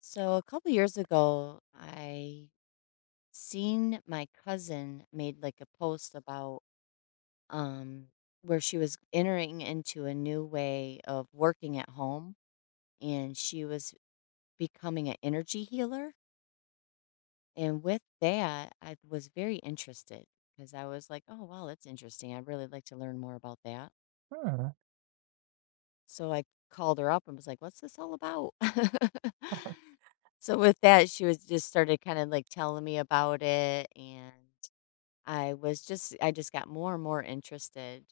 So a couple years ago, I seen my cousin made like a post about um where she was entering into a new way of working at home, and she was becoming an energy healer. And with that, I was very interested because I was like, oh wow, that's interesting. I'd really like to learn more about that. Hmm. So I called her up and was like, what's this all about? So with that, she was just started kind of like telling me about it, and I just got more and more interested,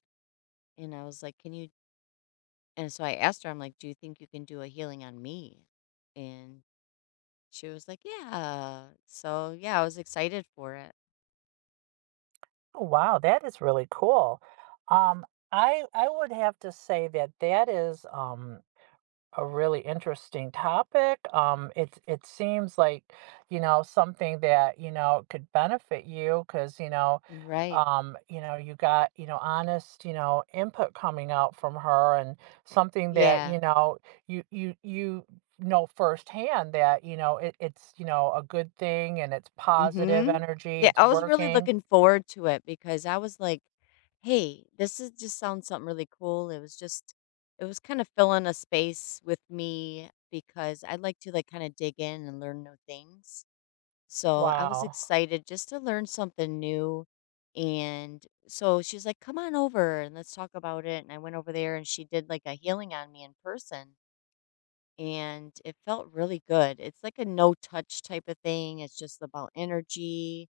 and I was like, "Can you?" And so I asked her, I'm like, "Do you think you can do a healing on me?" And she was like, "Yeah." So yeah, I was excited for it. Oh, wow, that is really cool. Um, I would have to say that that is a really interesting topic. It seems like, something that, could benefit you because, Right. You got, honest, input coming out from her and something that, you Yeah. know, you you you know firsthand that, it's a good thing and it's positive Mm-hmm. energy, Yeah, it's I was really working. looking forward to it because I was like, hey, this is just sounds something really cool. It was just it was kind of filling a space with me because I'd like to like kind of dig in and learn new things. So I was Wow, excited just to learn something new. And so she's like, come on over and let's talk about it. And I went over there and she did like a healing on me in person. And it felt really good. It's like a no touch type of thing, it's just about energy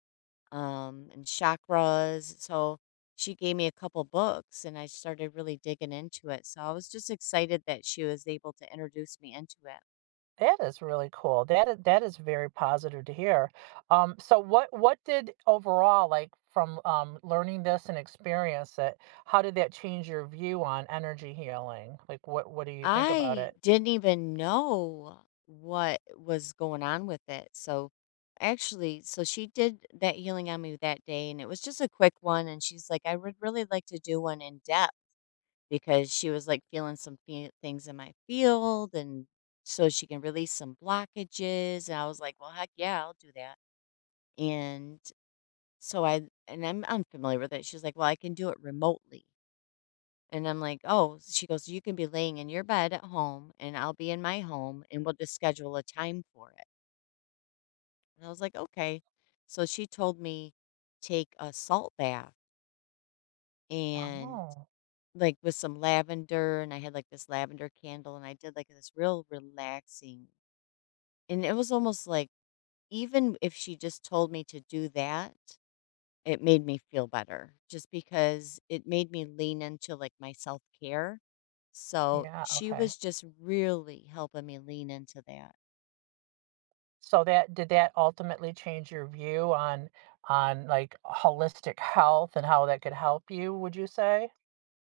and chakras. So she gave me a couple books and I started really digging into it. So I was just excited that she was able to introduce me into it. that is really cool. That is very positive to hear. So what did overall, like from learning this and experience it, how did that change your view on energy healing? Like what do you think about I it? didn't even know what was going on with it. So actually, so she did that healing on me that day and it was just a quick one, and she's like I would really like to do one in depth because she was like feeling some things in my field, and so she can release some blockages, and I was like, "Well, heck yeah, I'll do that." And so I and I'm unfamiliar with it. She's like, "Well, I can do it remotely." And I'm like, "Oh," she goes, "So You can be laying in your bed at home and I'll be in my home and we'll just schedule a time for it." And I was like, "Okay." So she told me take a salt bath and Oh, like with some lavender, and I had like this lavender candle, and I did like this real relaxing. And it was almost like even if she just told me to do that, it made me feel better just because it made me lean into like my self care. So yeah, she okay. was just really helping me lean into that. So that did that ultimately change your view on like holistic health and how that could help you, would you say?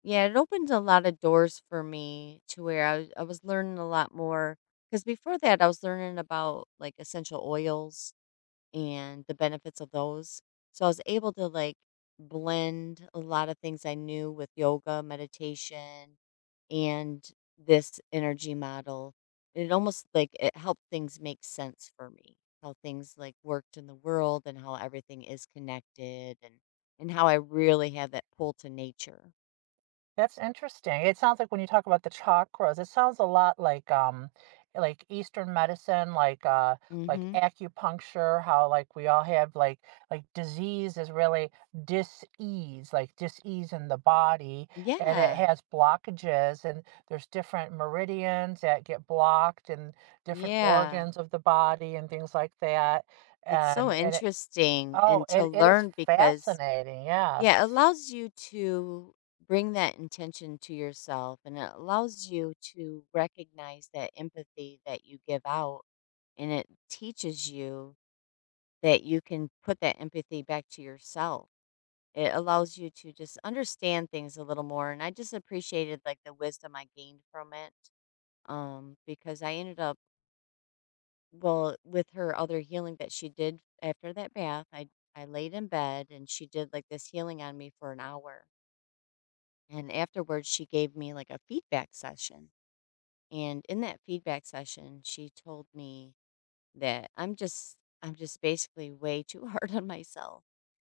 Yeah, it opened a lot of doors for me to where I was learning a lot more. Because before that, I was learning about like essential oils and the benefits of those. So I was able to like blend a lot of things I knew with yoga, meditation, and this energy model. It almost like it helped things make sense for me, how things like worked in the world and how everything is connected, and how I really have that pull to nature. That's interesting. It sounds like when you talk about the chakras, it sounds a lot like Eastern medicine, like Mhm. acupuncture, how like we all have like disease is really dis-ease, like dis-ease in the body and it Yeah. has blockages and there's different meridians that get blocked and different Yeah. organs of the body and things like that. It's so And it interesting oh, and to it is learn because fascinating. yeah, it Yes. allows you to bring that intention to yourself, and it allows you to recognize that empathy that you give out, and it teaches you that you can put that empathy back to yourself. It allows you to just understand things a little more. And I just appreciated like the wisdom I gained from it. Because I ended up well with her other healing that she did after that bath. I laid in bed and she did like this healing on me for an hour. And afterwards she gave me like a feedback session. And in that feedback session, she told me that I'm just basically way too hard on myself.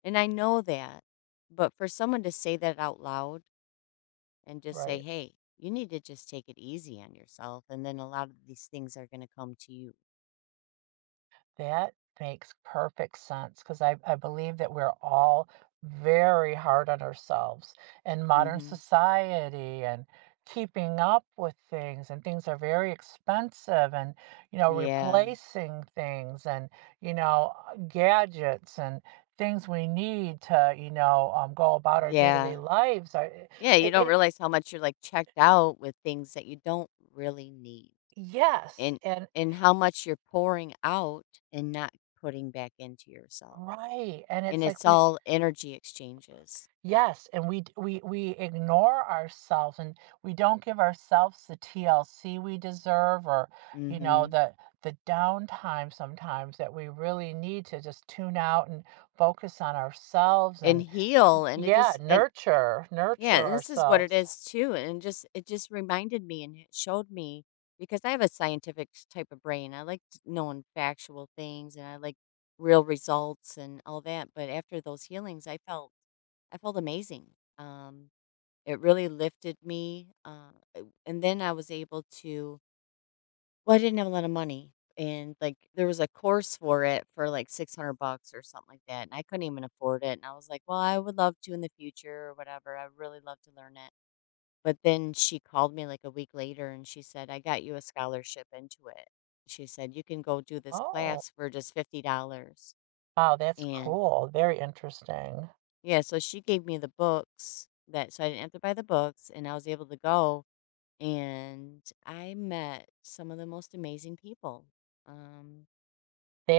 And I know that. But for someone to say that out loud and just say, Right. "Hey, you need to just take it easy on yourself," and then a lot of these things are going to come to you. That makes perfect sense because I believe that we're all very hard on ourselves in modern Mhm. society and keeping up with things and things are very expensive and you know Yeah. replacing things and you know gadgets and things we need to you know go about our daily Yeah. lives are Yeah, you it, don't it, realize how much you're like checked out with things that you don't really need. yes And and and how much you're pouring out and not putting back into yourself. right and And it's like it's we. all energy exchanges. Yes, and we ignore ourselves and we don't give ourselves the TLC we deserve or you know Mhm. the downtime sometimes that we really need to just tune out and focus on ourselves And and heal and it yeah, just and yeah. nurture And this is what it ourselves. is too, and just it just reminded me and it showed me because I have a scientific type of brain. I like knowing factual things, and I like real results and all that, but after those healings I felt I felt amazing. um it really lifted me and then I was able to well, I didn't have a lot of money, and, like, there was a course for it for, like, 600 bucks or something like that, and I couldn't even afford it, and I was like, "Well, I would love to in the future or whatever, I'd really love to learn it." But then she called me, like, a week later, and she said, "I got you a scholarship into it." She said, "You can go do this Oh, class for just $50." wow, that's And cool. Very interesting. yeah, so she gave me the books that so I didn't have to buy the books, and I was able to go, and I met some of the most amazing people. Um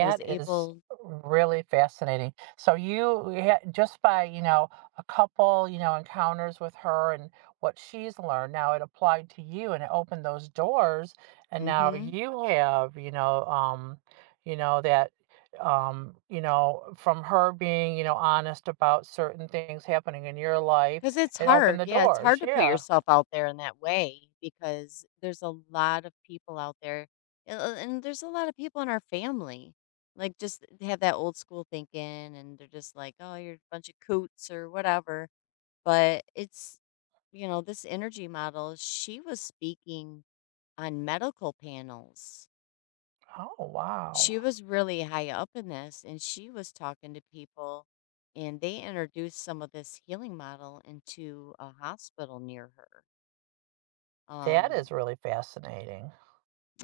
I was is able really fascinating. So you had just by, you know, a couple, you know, encounters with her and what she's learned, now it applied to you and it opened those doors and now mm-hmm. you have, that from her being, you know, honest about certain things happening in your life, Because it's it opened hard, the yeah, it's doors. hard to put Yeah. yourself out there in that way because there's a lot of people out there, and there's a lot of people in our family, like, just they have that old school thinking, and they're just like, "Oh, you're a bunch of coots," or whatever, but it's you know, this energy model, she was speaking on medical panels. Oh, wow. She was really high up in this and she was talking to people, and they introduced some of this healing model into a hospital near her. That um is really fascinating.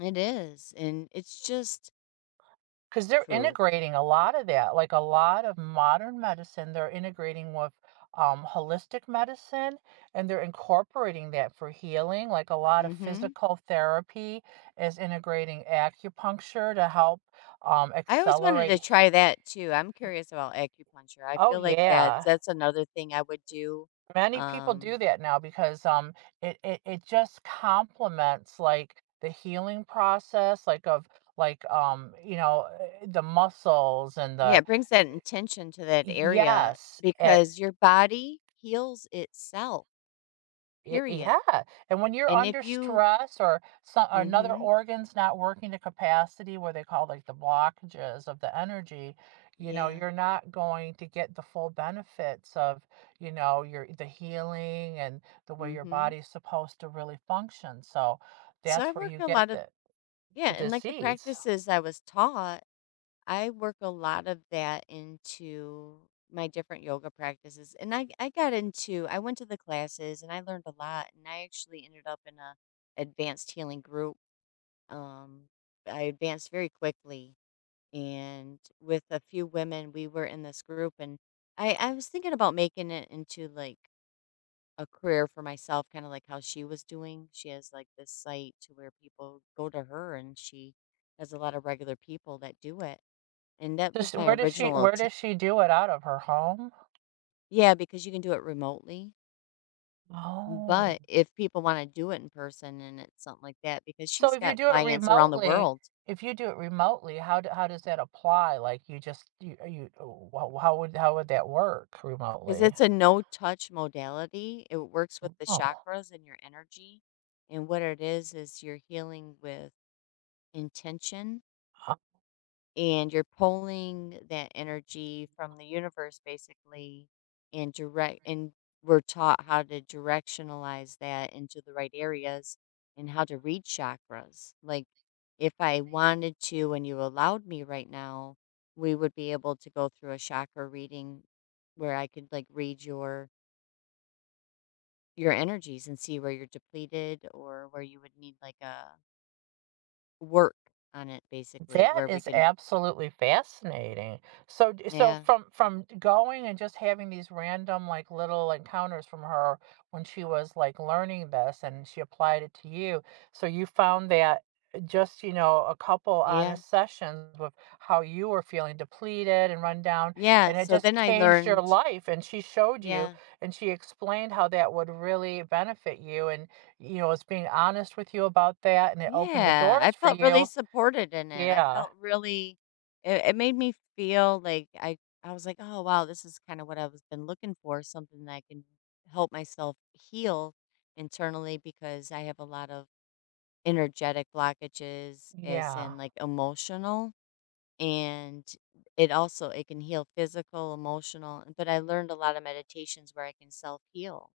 it is, and it's just Because they're proof. integrating a lot of that, like a lot of modern medicine, they're integrating with holistic medicine and they're incorporating that for healing. Like a lot of Mhm. physical therapy is integrating acupuncture to help I always wanted to accelerate. Try that too. I'm curious about acupuncture. I Oh, feel like yeah. that's another thing I would do. Many people um do that now because it just complements like the healing process, like of like the muscles and yeah, the, it brings that intention to that area yes, because your body heals itself, period. yeah, and when you're And if under you stress or some another mhm. organ's not working to capacity, where they call like the blockages of the energy, you know, Yeah. you're not going to get the full benefits of, you know, your the healing and the way your Mhm. body's supposed to really function. So So I that's where work you a get lot of the yeah, and like the disease. practices I was taught, I work a lot of that into my different yoga practices. And I got into I went to the classes and I learned a lot, and I actually ended up in a advanced healing group. Um I advanced very quickly, and with a few women we were in this group, and I was thinking about making it into like a career for myself, kind of like how she was doing. She has like this site to where people go to her, and she has a lot of regular people that do it. And that Just was my original, where does she do it out of her home? yeah, because you can do it remotely. Oh. But if people want to do it in person and it's something like that, because So she's if you got do it clients around the remotely, world, if you do it remotely, how does that apply? Like, you just you you, how would that work because remotely? it's a no touch modality, it works with the Oh. chakras and your energy. And what it is you're healing with intention, and you're pulling that energy from the universe basically, and direct and we're taught how to directionalize that into the right areas and how to read chakras. Like if I wanted to and you allowed me right now, we would be able to go through a chakra reading where I could like read your energies and see where you're depleted or where you would need like a work on it basically That where we is can absolutely fascinating. So yeah from going and just having these random, like, little encounters from her when she was, like, learning this and she applied it to you, so you found that just, you know, a couple yeah. honest sessions with how you were feeling depleted and run down, Yeah, and it so then just I changed your learned life, and she showed you, yeah, and she explained how that would really benefit you and, you know, was being honest with you about that, and it opened the yeah, I doors for felt really you. supported in it. I Yeah. felt really it, it made me feel like I was like, "Oh, wow, this is kind of what I was been looking for, something that I can help myself heal internally because I have a lot of energetic blockages as Yeah. in like emotional, and it also it can heal physical, emotional, but I learned a lot of meditations where I can self-heal.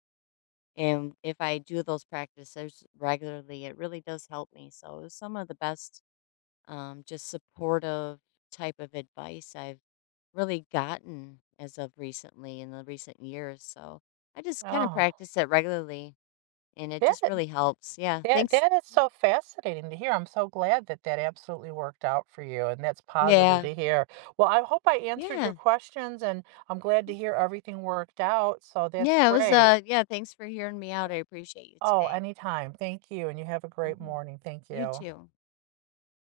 And if I do those practices regularly, it really does help me. So it was some of the best, just supportive type of advice I've really gotten as of recently in the recent years. So I just kind of Oh, practice it regularly, and it just that really helps. Yeah. that Thanks. that is so fascinating to hear. I'm so glad that that absolutely worked out for you, and that's positive Yeah. to hear. Well, I hope I answered your Yeah. questions, and I'm glad to hear everything worked out. So that's Yeah. It was, great. Yeah. Thanks for hearing me out. I appreciate you Oh, today. anytime. Thank you, and you have a great Hmm. morning. Thank You you. too.